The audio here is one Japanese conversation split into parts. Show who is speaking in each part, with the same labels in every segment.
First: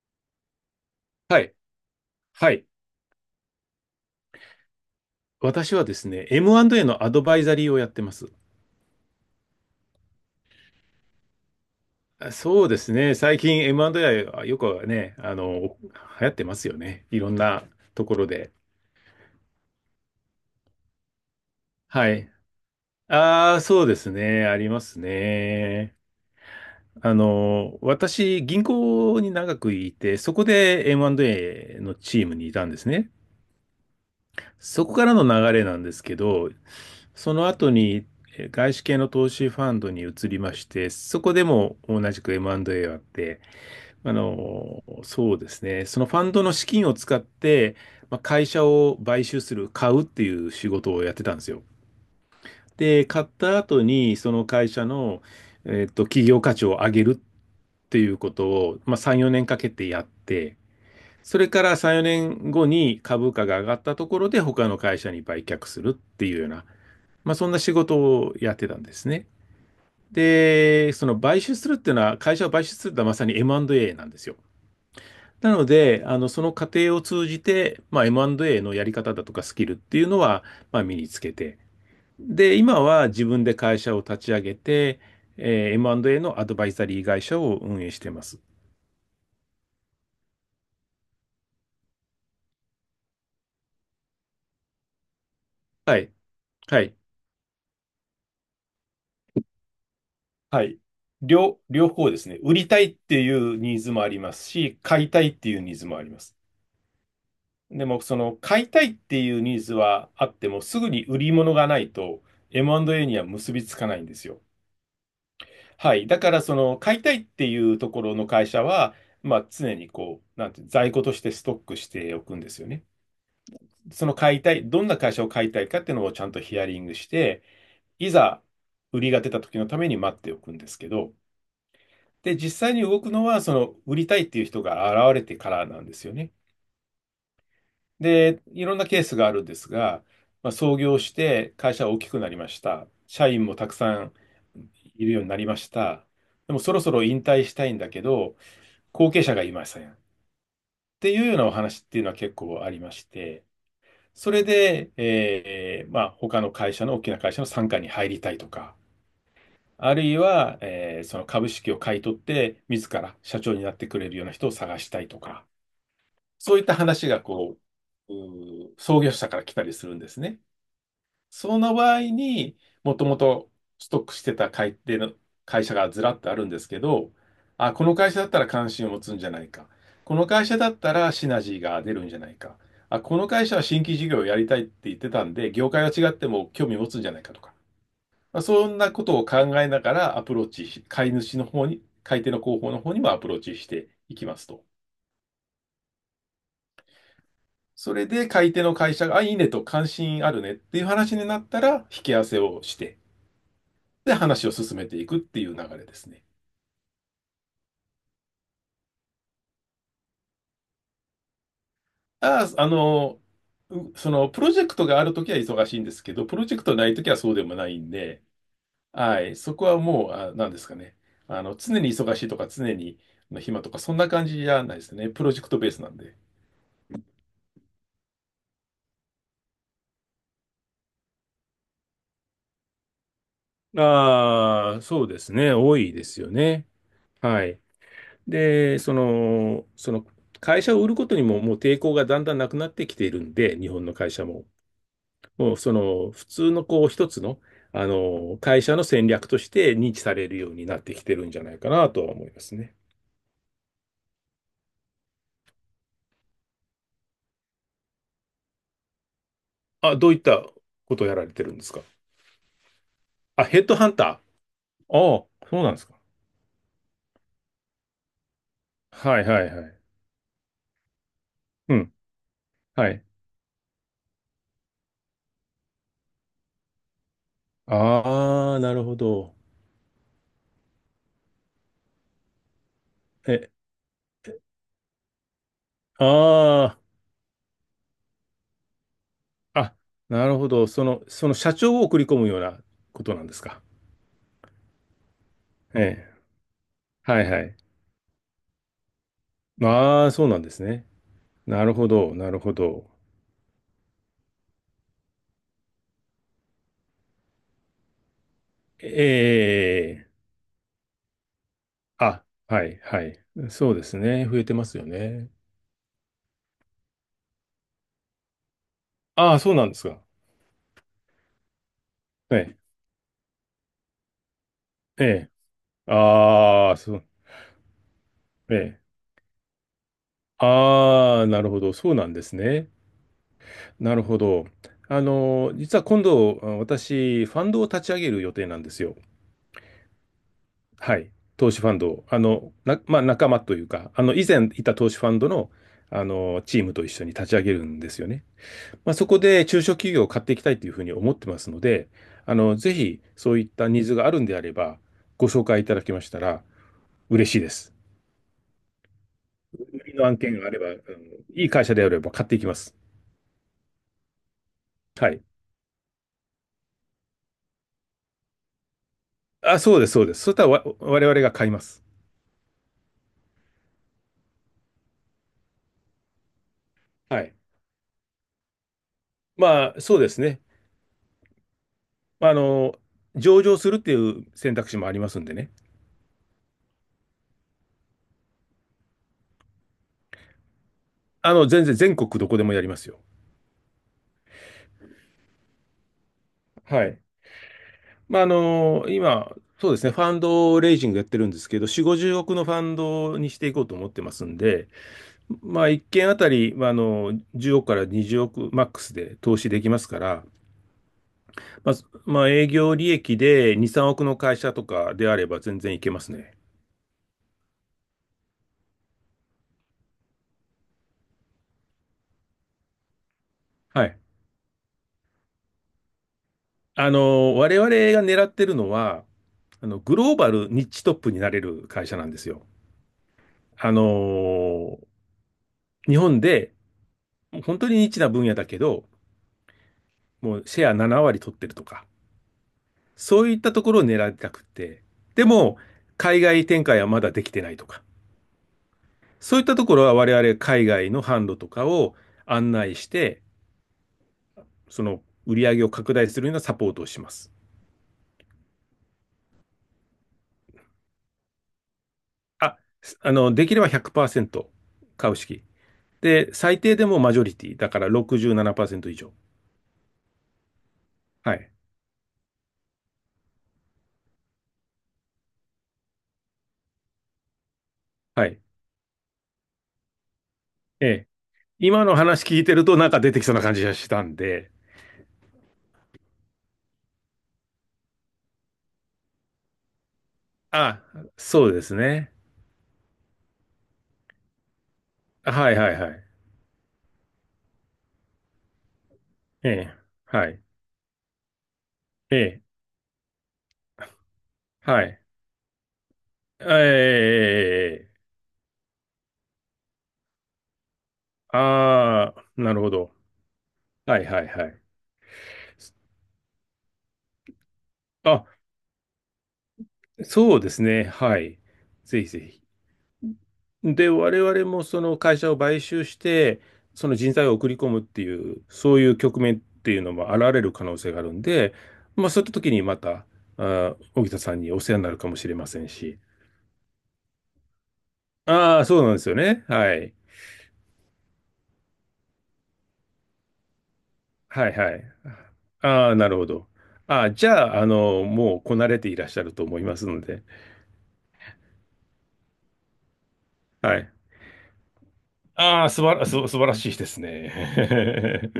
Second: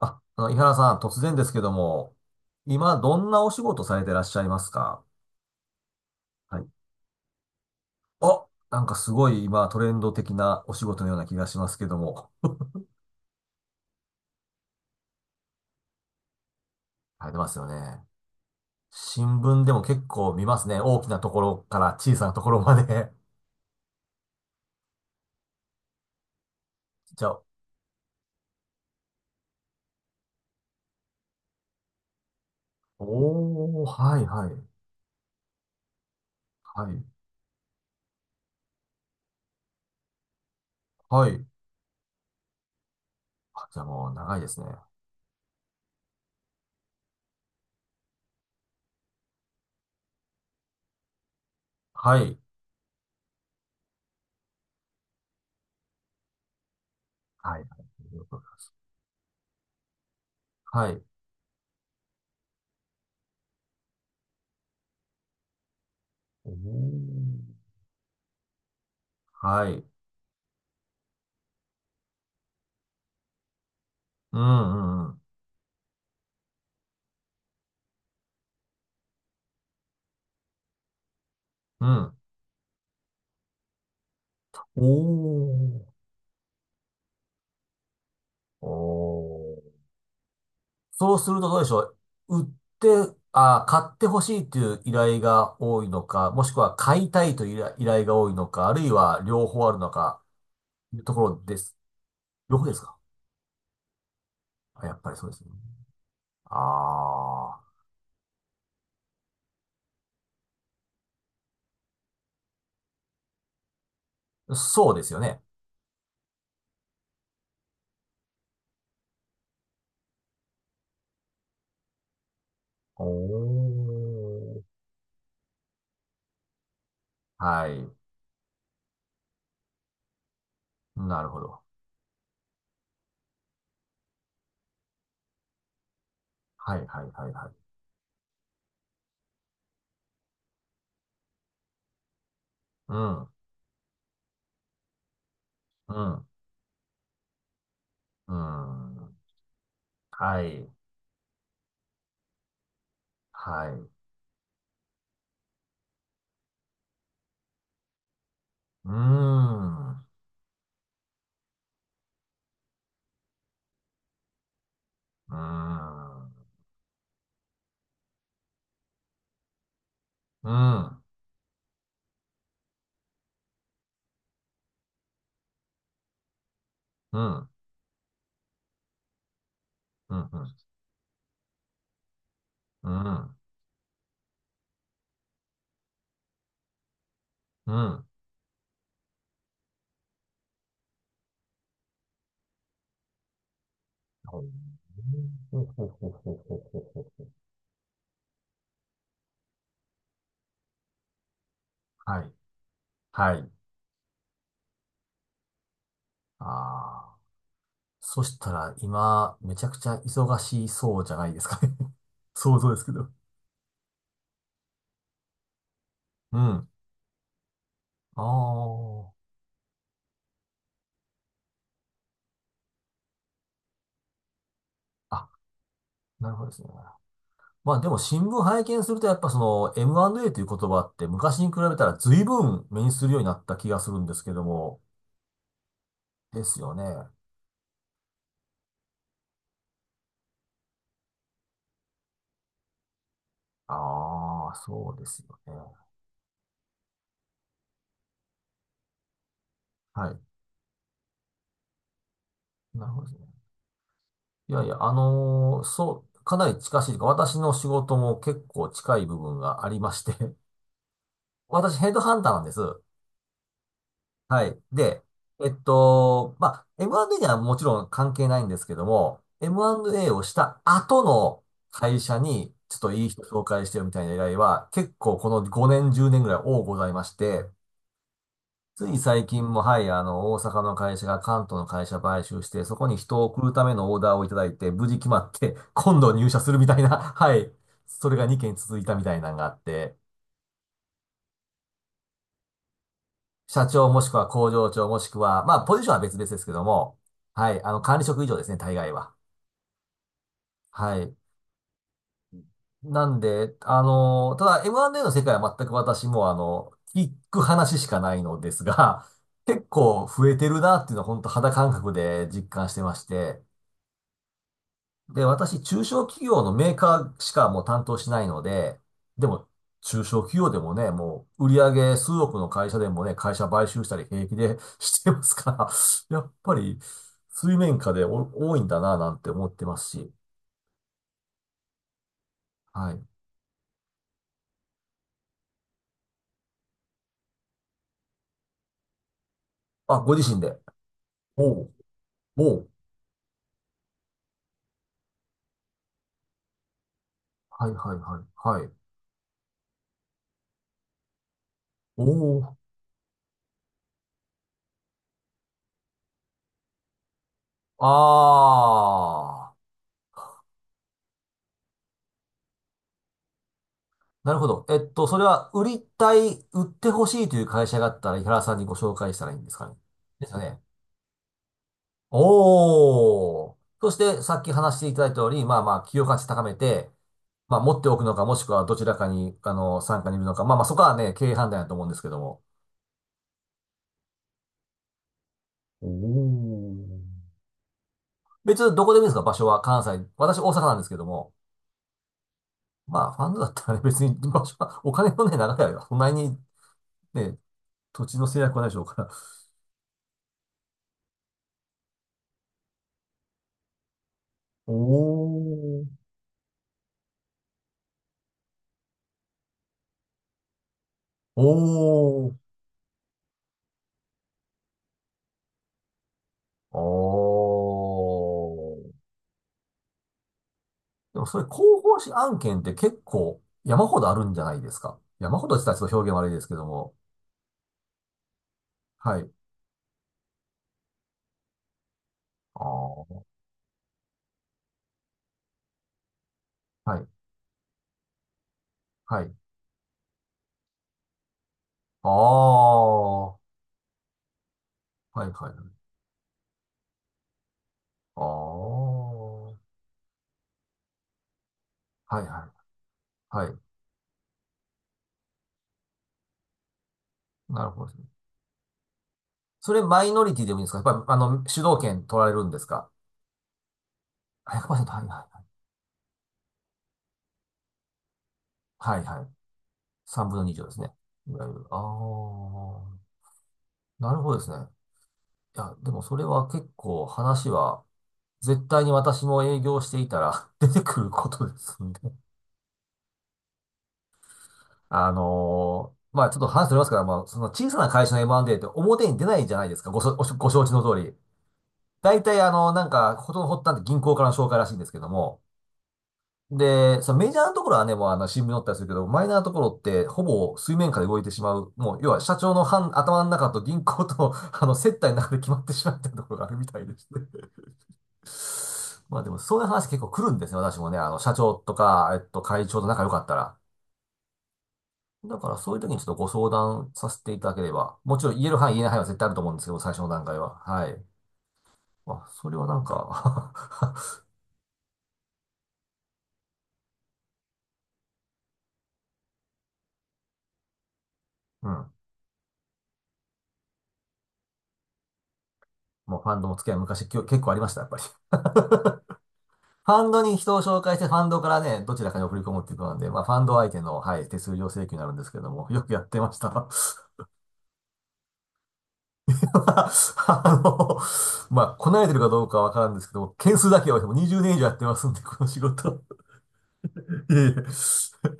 Speaker 1: 井原さん、突然
Speaker 2: は
Speaker 1: です
Speaker 2: い。
Speaker 1: けども、
Speaker 2: はい。
Speaker 1: 今、どんなお仕事されてらっしゃいますか？
Speaker 2: 私はですね、
Speaker 1: はい。
Speaker 2: M&A のアドバイザリーをやってます。
Speaker 1: あ、なんかすごい今、トレンド的なお仕事のような気がしますけども。
Speaker 2: あ、そ うですね。最近 M&A はよくね、流行ってますよね。い
Speaker 1: さ
Speaker 2: ろ
Speaker 1: れ
Speaker 2: ん
Speaker 1: てます
Speaker 2: な
Speaker 1: よね。
Speaker 2: ところで。
Speaker 1: 新聞でも結構見ますね。大きなところから
Speaker 2: は
Speaker 1: 小さ
Speaker 2: い。
Speaker 1: なところまで。
Speaker 2: ああ、そうですね。ありますね。
Speaker 1: じゃあ、
Speaker 2: 私、銀行に長くいて、そこで M&A のチームにいたんですね。
Speaker 1: おー、はいはい。
Speaker 2: そこからの流れなんですけど、
Speaker 1: はい。
Speaker 2: その後に外資系の投資ファンドに移りまして、そ
Speaker 1: は
Speaker 2: こで
Speaker 1: い。
Speaker 2: も同じく M&A をやって、
Speaker 1: あ、じゃあもう長いですね。
Speaker 2: そうですね。そのファンドの資金を使って、まあ、会社を買収する、買うっていう仕事をやってたんですよ。
Speaker 1: はい。
Speaker 2: で、買った後に、その会社の、企業価値を上げるっ
Speaker 1: はい。
Speaker 2: ていうことを、まあ、3、4年かけてやって、
Speaker 1: はい。
Speaker 2: それから3、4年後に株価が上がったところで、他の会社に売却するっていうよう
Speaker 1: お
Speaker 2: な、まあ、そん
Speaker 1: ー。
Speaker 2: な仕事をやってたんですね。
Speaker 1: はい。
Speaker 2: で、その買収するっていうのは、会社を買収するってのはまさに M&A なんですよ。
Speaker 1: うんうんうん。
Speaker 2: なので、その過程を通じて、まあ、M&A のやり方だとかスキルっていうのは、まあ、身につけて。
Speaker 1: うん。
Speaker 2: で、今は自分で会社を立ち上げ
Speaker 1: お
Speaker 2: て、
Speaker 1: ー。
Speaker 2: M&A のアドバイザリー会社を運営しています。
Speaker 1: おー。そうするとどうでしょう。売って、あ、買ってほしいという依頼が多い
Speaker 2: は
Speaker 1: の
Speaker 2: い。
Speaker 1: か、もしくは
Speaker 2: はい。
Speaker 1: 買いたいという依頼が多いのか、あるいは両方あるのか、
Speaker 2: はい。
Speaker 1: いうところで
Speaker 2: 両、
Speaker 1: す。
Speaker 2: 両方ですね。売
Speaker 1: 両方
Speaker 2: り
Speaker 1: で
Speaker 2: た
Speaker 1: す
Speaker 2: い
Speaker 1: か？
Speaker 2: っていうニーズもありますし、
Speaker 1: あ、やっ
Speaker 2: 買
Speaker 1: ぱ
Speaker 2: い
Speaker 1: り
Speaker 2: た
Speaker 1: そ
Speaker 2: い
Speaker 1: うで
Speaker 2: っ
Speaker 1: す
Speaker 2: て
Speaker 1: よね。
Speaker 2: いうニーズもあります。
Speaker 1: あ
Speaker 2: でも、その買いたいっていうニーズはあっても、すぐに売り物がないと M&A には結びつかないんですよ。
Speaker 1: あ、そうですよね。
Speaker 2: はい。だから、その、買いたいっていうところの会社は、まあ、常にこう、なんて、在庫としてストックしておくんですよね。
Speaker 1: お
Speaker 2: その買いたい、
Speaker 1: ー。
Speaker 2: どんな会社を買いたいかっていうのをちゃんとヒアリングして、
Speaker 1: はい。
Speaker 2: いざ売りが出た時のために待っておくんですけど、
Speaker 1: なるほど。
Speaker 2: で、実際に動くのは、その、売りたいっていう人が現れてからなんですよね。
Speaker 1: はい、はい、はい、はい。
Speaker 2: で、いろんなケースがあるんですが、まあ、創業して会社は大きくなりました。
Speaker 1: うん、
Speaker 2: 社員もたくさんいるようになりまし
Speaker 1: う
Speaker 2: た。
Speaker 1: ん、
Speaker 2: でも、そろそろ引退したいんだけ
Speaker 1: う
Speaker 2: ど、後
Speaker 1: ん。
Speaker 2: 継者がいません。っ
Speaker 1: はい、
Speaker 2: ていうようなお話っていうのは結構ありまして、
Speaker 1: はい。
Speaker 2: それで、まあ、他の会社の大きな会社の傘下に入りたいとか、
Speaker 1: うーん、
Speaker 2: ある
Speaker 1: う
Speaker 2: いは、その株式を買い取って、自ら社長になってくれるような人を探したいと
Speaker 1: ー
Speaker 2: か、
Speaker 1: ん、
Speaker 2: そういった話がこう、創業者から来たりするんですね。
Speaker 1: うん、
Speaker 2: その場合に、もともとストックしてた買い手の会社がずらっとあるんですけど、
Speaker 1: うん、
Speaker 2: あ、この会社だったら関心を持つんじゃないか。
Speaker 1: う
Speaker 2: この
Speaker 1: ん、う
Speaker 2: 会
Speaker 1: ん、
Speaker 2: 社だったらシナジーが出るんじゃないか。
Speaker 1: う
Speaker 2: あ、この
Speaker 1: ん。
Speaker 2: 会社は新規事業をやりたいって言ってたんで、業界は違っても興味持つんじゃないかとか。
Speaker 1: うん
Speaker 2: まあ、そんなことを考えながらアプローチし、買い主の方に、買い手の広報の方にもアプローチしていきま
Speaker 1: ほ
Speaker 2: す
Speaker 1: う
Speaker 2: と。
Speaker 1: ほうほうほうほうほうほう
Speaker 2: それで買い手の会社が、あ、いいねと関心あるねっていう話になったら、引き合
Speaker 1: は
Speaker 2: わ
Speaker 1: い。
Speaker 2: せをして、
Speaker 1: はい。
Speaker 2: で、話を進めていくっていう流れですね。
Speaker 1: ああ。そしたら、今、めちゃくちゃ忙しそうじゃないですかね？
Speaker 2: あ
Speaker 1: 想
Speaker 2: あ、
Speaker 1: 像ですけど。
Speaker 2: その、プロジェクトがあるときは忙しいんですけど、プ
Speaker 1: う
Speaker 2: ロジェク
Speaker 1: ん。
Speaker 2: トないときはそうでもないんで、
Speaker 1: あ
Speaker 2: はい、そこはもう、あ、なんですかね。常に忙しいとか、常に暇とか、そんな感じじゃないですね。
Speaker 1: あ。
Speaker 2: プ
Speaker 1: あ、
Speaker 2: ロジェクトベースなんで。
Speaker 1: なるほどですね。まあでも新聞拝見するとやっぱその M&A という言葉って昔に比べたら随分目にするようになった気がするんですけど
Speaker 2: あ
Speaker 1: も。
Speaker 2: あ、そうですね。多いですよ
Speaker 1: です
Speaker 2: ね。
Speaker 1: よね。
Speaker 2: はい。で、その、会社を売ることにももう抵抗がだんだんなくなってきているんで、日本の会社も。
Speaker 1: ああ、そうですよね。
Speaker 2: もうその普通のこう一つの、会社の戦略として認知
Speaker 1: は
Speaker 2: さ
Speaker 1: い。
Speaker 2: れるようになってきてるんじゃないかなとは思いますね。
Speaker 1: なるほどですね。いやいや、あのーそう、かなり近しいというか、私の仕事も結構近い部分がありま
Speaker 2: あ、
Speaker 1: し
Speaker 2: ど
Speaker 1: て。
Speaker 2: ういった ことをやられてるんです
Speaker 1: 私
Speaker 2: か
Speaker 1: ヘッドハンターなんです。
Speaker 2: あ、ヘッドハンター。ああ、
Speaker 1: はい。で、
Speaker 2: そうなんですか。
Speaker 1: まあ、M&A にはもちろん関係ないんですけど
Speaker 2: は
Speaker 1: も、
Speaker 2: いはいはい。
Speaker 1: M&A をした後の
Speaker 2: うん。
Speaker 1: 会社に、ちょっ
Speaker 2: は
Speaker 1: と
Speaker 2: い。
Speaker 1: いい人紹介してよみたいな依頼は、結構この5年、10年ぐらい多ございまして、
Speaker 2: ああ、なる
Speaker 1: つい
Speaker 2: ほ
Speaker 1: 最
Speaker 2: ど。
Speaker 1: 近も、はい、あの、大阪の会社が関東の会社買収して、そこに人を送
Speaker 2: え、
Speaker 1: るためのオーダーをいただいて、無事決まって、今度入社するみ
Speaker 2: あ
Speaker 1: たいな、はい、それが2件続いたみたいなのがあっ
Speaker 2: あ、あ、
Speaker 1: て、
Speaker 2: なるほど。その社長を送り込むようなことなんですか。
Speaker 1: 社長もしくは工場長もしくは、まあ、ポ
Speaker 2: え
Speaker 1: ジションは別
Speaker 2: え。
Speaker 1: 々ですけども、
Speaker 2: はいは
Speaker 1: は
Speaker 2: い。
Speaker 1: い、あの、管理職以上ですね、大概は。
Speaker 2: ああ、そうなんですね。
Speaker 1: はい。
Speaker 2: なるほど、なるほど。
Speaker 1: なんで、あの、ただ M&A の世界は全く私も、あの、聞く話しかないのです
Speaker 2: え
Speaker 1: が、結構
Speaker 2: え。
Speaker 1: 増えてるなっていうのは本当肌感覚
Speaker 2: あ、
Speaker 1: で実
Speaker 2: は
Speaker 1: 感し
Speaker 2: い、
Speaker 1: てま
Speaker 2: は
Speaker 1: し
Speaker 2: い。
Speaker 1: て、
Speaker 2: そうですね。増えてますよ
Speaker 1: で、
Speaker 2: ね。
Speaker 1: 私、中小企業のメーカーしかもう担当しないので、で
Speaker 2: ああ、
Speaker 1: も、
Speaker 2: そうなんですか。
Speaker 1: 中小企業でもね、もう、売上数億
Speaker 2: え
Speaker 1: の
Speaker 2: え、
Speaker 1: 会社でもね、会社買収したり平気でし
Speaker 2: え
Speaker 1: てま
Speaker 2: え。
Speaker 1: すから、やっぱ
Speaker 2: ああ、
Speaker 1: り、
Speaker 2: そう、
Speaker 1: 水面下でお
Speaker 2: え
Speaker 1: 多いんだ
Speaker 2: え。
Speaker 1: な、なんて思ってますし、
Speaker 2: ああ、なるほど。そうなんですね。
Speaker 1: はい。
Speaker 2: なるほど。実は今度、私、ファンドを立ち上げる予定なんですよ。
Speaker 1: あ、ご自身で。
Speaker 2: はい。投資
Speaker 1: お
Speaker 2: ファ
Speaker 1: う、
Speaker 2: ンドを。
Speaker 1: おう、
Speaker 2: まあ、仲間というか、以前いた投資ファンドの、チームと一緒に立ち上げる
Speaker 1: はい
Speaker 2: んで
Speaker 1: はい
Speaker 2: すよ
Speaker 1: は
Speaker 2: ね。
Speaker 1: い、はい。
Speaker 2: まあ、そこで中小企業を買っていきたいというふうに思ってますので、
Speaker 1: おう、
Speaker 2: ぜひそういったニーズがあるんであれば、ご紹介いただけましたら嬉しいです。
Speaker 1: あー。
Speaker 2: 売りの案件があれば、うん、いい会社であれば買っていきます。
Speaker 1: なるほど。
Speaker 2: は
Speaker 1: そ
Speaker 2: い。
Speaker 1: れは、売りたい、売ってほしいという会社があったら、井原さんにご紹介したらいいんです
Speaker 2: あ、
Speaker 1: かね？
Speaker 2: そうです、そうです。
Speaker 1: で
Speaker 2: そ
Speaker 1: す
Speaker 2: し
Speaker 1: よ
Speaker 2: たら
Speaker 1: ね。
Speaker 2: 我々が買います。
Speaker 1: おー。そして、さっき話していただいた通り、まあまあ、企業価値高めて、
Speaker 2: はい。
Speaker 1: まあ、持っておくのか、もしくはどちらかに、あ
Speaker 2: ま
Speaker 1: の、
Speaker 2: あ、そう
Speaker 1: 参
Speaker 2: で
Speaker 1: 加にい
Speaker 2: す
Speaker 1: るの
Speaker 2: ね。
Speaker 1: か。まあまあ、そこはね、経営判断だと思うんですけど
Speaker 2: まあ
Speaker 1: も。
Speaker 2: 上場するっていう選択肢もありますんでね。
Speaker 1: おー。別にどこでもいいですか、場所は？関西。私、大阪なんですけども。
Speaker 2: 全然全国どこでもやります
Speaker 1: ま
Speaker 2: よ。
Speaker 1: あ、ファンドだったらね、別に場所は、お金のね、長いれは、そんなに
Speaker 2: はい。
Speaker 1: ね、土地
Speaker 2: まあ、
Speaker 1: の制約はないでしょうから。
Speaker 2: 今、そうですね、ファンドレイジングやってるんですけど、4、50億のファンドにしていこうと思ってますんで、
Speaker 1: お
Speaker 2: まあ、1
Speaker 1: ー。
Speaker 2: 件あたり、まあ、10億から20億マックスで投資できますから、まあ、ま
Speaker 1: お
Speaker 2: あ、営
Speaker 1: ー。
Speaker 2: 業利益で2、3億の会社とかであれば全然いけますね。
Speaker 1: おー。でもそれ広報誌案件って結構山
Speaker 2: はい。
Speaker 1: ほどあるんじゃないですか？山ほどって言ったらちょっと表現悪いですけども。
Speaker 2: 我々が狙ってるのは、
Speaker 1: はい。
Speaker 2: グローバルニッチトップになれる会社なんですよ。
Speaker 1: ああ、
Speaker 2: あの、日本で
Speaker 1: はい。
Speaker 2: 本当にニッチな分野だけど、
Speaker 1: はい。
Speaker 2: もうシェア7割取ってるとか、
Speaker 1: あ
Speaker 2: そ
Speaker 1: あ、
Speaker 2: うい
Speaker 1: は
Speaker 2: ったところを狙いたくて、
Speaker 1: い
Speaker 2: で
Speaker 1: はいは
Speaker 2: も、
Speaker 1: い。
Speaker 2: 海外展開はまだできてないとか。
Speaker 1: ああ、
Speaker 2: そういった
Speaker 1: は
Speaker 2: ところは我々海外の販路とかを
Speaker 1: いは
Speaker 2: 案内
Speaker 1: い。
Speaker 2: して、
Speaker 1: はい。
Speaker 2: その売り上げを拡大するようなサポートをします。
Speaker 1: なるほどですね。それマイノリティでもいいんですか？やっぱり、あの、主導権取られるん
Speaker 2: あ、
Speaker 1: ですか？
Speaker 2: できれば100%
Speaker 1: 100%、はい
Speaker 2: 株
Speaker 1: は
Speaker 2: 式。で、最低でもマジョリティ。だから
Speaker 1: い
Speaker 2: 67%以
Speaker 1: はい。は
Speaker 2: 上。
Speaker 1: いはい。3分の2以上ですね。い
Speaker 2: は
Speaker 1: わ
Speaker 2: い。
Speaker 1: ゆる。ああ、なるほどですね。いや、でもそれは結構話は
Speaker 2: はい。
Speaker 1: 絶対に私も営業していたら 出て
Speaker 2: え
Speaker 1: く
Speaker 2: え。
Speaker 1: ることです
Speaker 2: 今
Speaker 1: ん
Speaker 2: の
Speaker 1: で。
Speaker 2: 話聞いてるとなんか出てきそうな感じがしたんで。
Speaker 1: あのーまあちょっと話ずれますから、まあその小さな会社の M&A って表に出ないじゃないですか、ご承知の
Speaker 2: あ、
Speaker 1: 通り。
Speaker 2: そうですね。
Speaker 1: 大体あの、なんか、ことの発端って銀行からの紹介らしいんですけども。
Speaker 2: はいはいはい。
Speaker 1: で、そのメジャーなところはね、もうあの新聞に載ったりするけど、マイナーな
Speaker 2: え
Speaker 1: ところ
Speaker 2: え。
Speaker 1: ってほ
Speaker 2: はい。
Speaker 1: ぼ水面下で動いてしまう。もう、要
Speaker 2: え
Speaker 1: は社
Speaker 2: え。
Speaker 1: 長の半頭の中と銀行と、あの、
Speaker 2: は
Speaker 1: 接
Speaker 2: い。
Speaker 1: 待の中で決まってしまっているところがあ
Speaker 2: え
Speaker 1: るみたいですね。
Speaker 2: え。
Speaker 1: まあでも、そういう話結構来るんですね、私もね。あの、社長とか、
Speaker 2: ああ、なる
Speaker 1: 会
Speaker 2: ほ
Speaker 1: 長と
Speaker 2: ど。
Speaker 1: 仲良かったら。
Speaker 2: はいはいはい。
Speaker 1: だから、そういう時にちょっとご相談させていただければ。もちろん、
Speaker 2: あ、
Speaker 1: 言える範囲、言えない範囲は絶対あると思うんですけど、最初の段階
Speaker 2: そうで
Speaker 1: は。
Speaker 2: すね。
Speaker 1: はい。
Speaker 2: はい。ぜひぜ
Speaker 1: まあ、
Speaker 2: ひ。
Speaker 1: それはなんか。
Speaker 2: で、我々もその会社を買収して、その人材を送り込むっていう、そういう局面っていうのも現れる可能性があるんで、
Speaker 1: うん。
Speaker 2: まあそういった時にまた、荻田さんにお世話になるかもしれませんし。
Speaker 1: もうファンドの付き合い昔結構ありました、やっぱり。フ
Speaker 2: ああ、そうなんですよね。はい。
Speaker 1: ァンドに人を紹介して、ファンドからね、どちらかに送り込むっていうことなんで、まあ、ファンド相手の、はい、手
Speaker 2: はい
Speaker 1: 数料
Speaker 2: はい。
Speaker 1: 請求になるんですけども、よ
Speaker 2: あ
Speaker 1: く
Speaker 2: あ、
Speaker 1: やっ
Speaker 2: なる
Speaker 1: て
Speaker 2: ほ
Speaker 1: まし
Speaker 2: ど。
Speaker 1: た。
Speaker 2: ああ、じゃあ、もうこなれていらっしゃると思いますので。
Speaker 1: あの、まあ、こなれてるかどうかはわからんですけども、件数
Speaker 2: は
Speaker 1: だ
Speaker 2: い。
Speaker 1: けはもう20年以上やってますんで、この仕
Speaker 2: ああ、すば
Speaker 1: 事。
Speaker 2: ら、す素晴らしいで
Speaker 1: いえい
Speaker 2: すね。
Speaker 1: え。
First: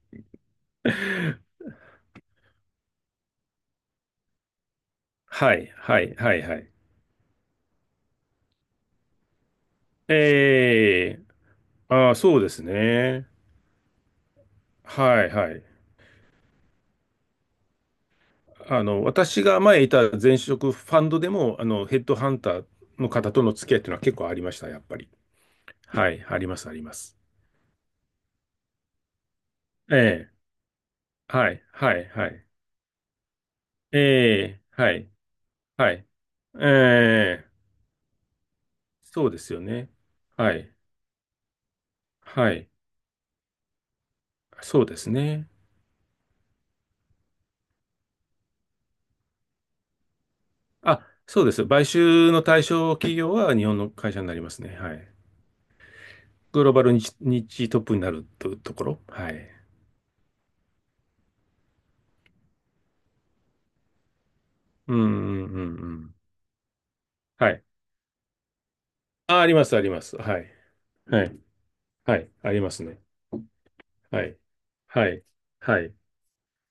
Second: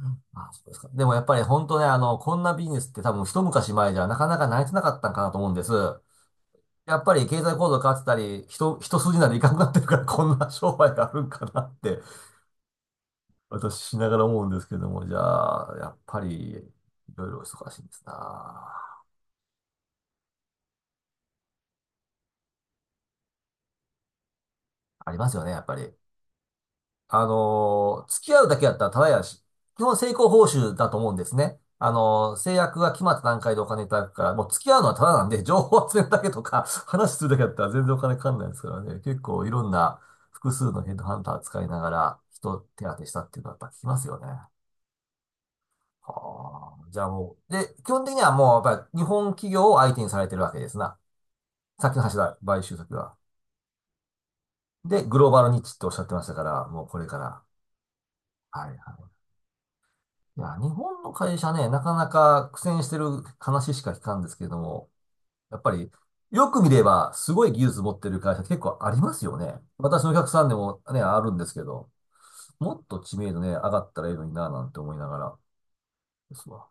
Speaker 1: あ、そうですか。でもやっぱり 本当ね、あの、こんなビジネスって多分一昔前じゃなかなか成り立たなかったんかなと思うん
Speaker 2: は
Speaker 1: で
Speaker 2: い、
Speaker 1: す。
Speaker 2: はい、はい、はい。
Speaker 1: やっぱり経済構造変わってたり、人、一筋縄でいかなくなってるからこんな商売があ
Speaker 2: え
Speaker 1: る
Speaker 2: え、
Speaker 1: んかなって、
Speaker 2: ああ、そうですね。
Speaker 1: 私しながら思うんですけども、じゃ
Speaker 2: はい、はい。
Speaker 1: あ、やっぱり、いろいろ忙しいんですな。
Speaker 2: 私が前いた前職ファンドでも、ヘッドハンターの方との付き合いっていうのは結構ありました、やっぱり。
Speaker 1: ありますよね、やっぱり。
Speaker 2: はい、あります、あります。
Speaker 1: あのー付き合うだけだったらただやし、基本
Speaker 2: え
Speaker 1: 成功
Speaker 2: え、
Speaker 1: 報酬だと思うんです
Speaker 2: は
Speaker 1: ね。
Speaker 2: い、
Speaker 1: あ
Speaker 2: はい、は
Speaker 1: のー
Speaker 2: い。
Speaker 1: 制約が決まった段階でお金いただくから、
Speaker 2: え
Speaker 1: もう
Speaker 2: え、
Speaker 1: 付き合うの
Speaker 2: は
Speaker 1: はた
Speaker 2: い、
Speaker 1: だなんで、情報を
Speaker 2: は
Speaker 1: 集め
Speaker 2: い。
Speaker 1: るだけとか、
Speaker 2: え
Speaker 1: 話するだけだ
Speaker 2: え、
Speaker 1: ったら全然お金かかんないですからね。結
Speaker 2: そうで
Speaker 1: 構い
Speaker 2: すよ
Speaker 1: ろん
Speaker 2: ね。
Speaker 1: な複
Speaker 2: は
Speaker 1: 数
Speaker 2: い、
Speaker 1: のヘッドハンター使いながら、
Speaker 2: は
Speaker 1: 人
Speaker 2: い。
Speaker 1: 手当てしたっていうのはやっぱ聞きますよね。
Speaker 2: そうですね。
Speaker 1: はあ。じゃあもう、で、基本的にはもうやっぱり日本企業を相手にされてるわけですな。
Speaker 2: あ、そうです。買
Speaker 1: さっきの話
Speaker 2: 収
Speaker 1: だ、
Speaker 2: の
Speaker 1: 買
Speaker 2: 対
Speaker 1: 収先
Speaker 2: 象企
Speaker 1: は。
Speaker 2: 業は日本の会社になりますね。は
Speaker 1: で、
Speaker 2: い。
Speaker 1: グローバルニッチっておっしゃってましたか
Speaker 2: グ
Speaker 1: ら、
Speaker 2: ローバ
Speaker 1: もう
Speaker 2: ル
Speaker 1: こ
Speaker 2: に
Speaker 1: れから。
Speaker 2: 日トップになるという
Speaker 1: はいは
Speaker 2: ところ。
Speaker 1: い。
Speaker 2: はい。
Speaker 1: いや、日本の会社ね、なかなか苦戦してる話しか聞かんですけれども、
Speaker 2: うん、うん、
Speaker 1: や
Speaker 2: う
Speaker 1: っぱ
Speaker 2: んう
Speaker 1: り、
Speaker 2: ん。
Speaker 1: よく見れば、すご
Speaker 2: は
Speaker 1: い技
Speaker 2: い。
Speaker 1: 術持ってる会社結構ありますよ
Speaker 2: あ、あり
Speaker 1: ね。
Speaker 2: ます、ありま
Speaker 1: 私のお
Speaker 2: す。
Speaker 1: 客
Speaker 2: は
Speaker 1: さん
Speaker 2: い。
Speaker 1: でもね、あ
Speaker 2: は
Speaker 1: るん
Speaker 2: い。
Speaker 1: ですけど、
Speaker 2: はい。ありま
Speaker 1: も
Speaker 2: す
Speaker 1: っと
Speaker 2: ね。
Speaker 1: 知名度ね、上がったらいい
Speaker 2: は
Speaker 1: のに
Speaker 2: い。
Speaker 1: な、なんて思いな
Speaker 2: は
Speaker 1: が
Speaker 2: い。
Speaker 1: ら
Speaker 2: はい。
Speaker 1: ですわ。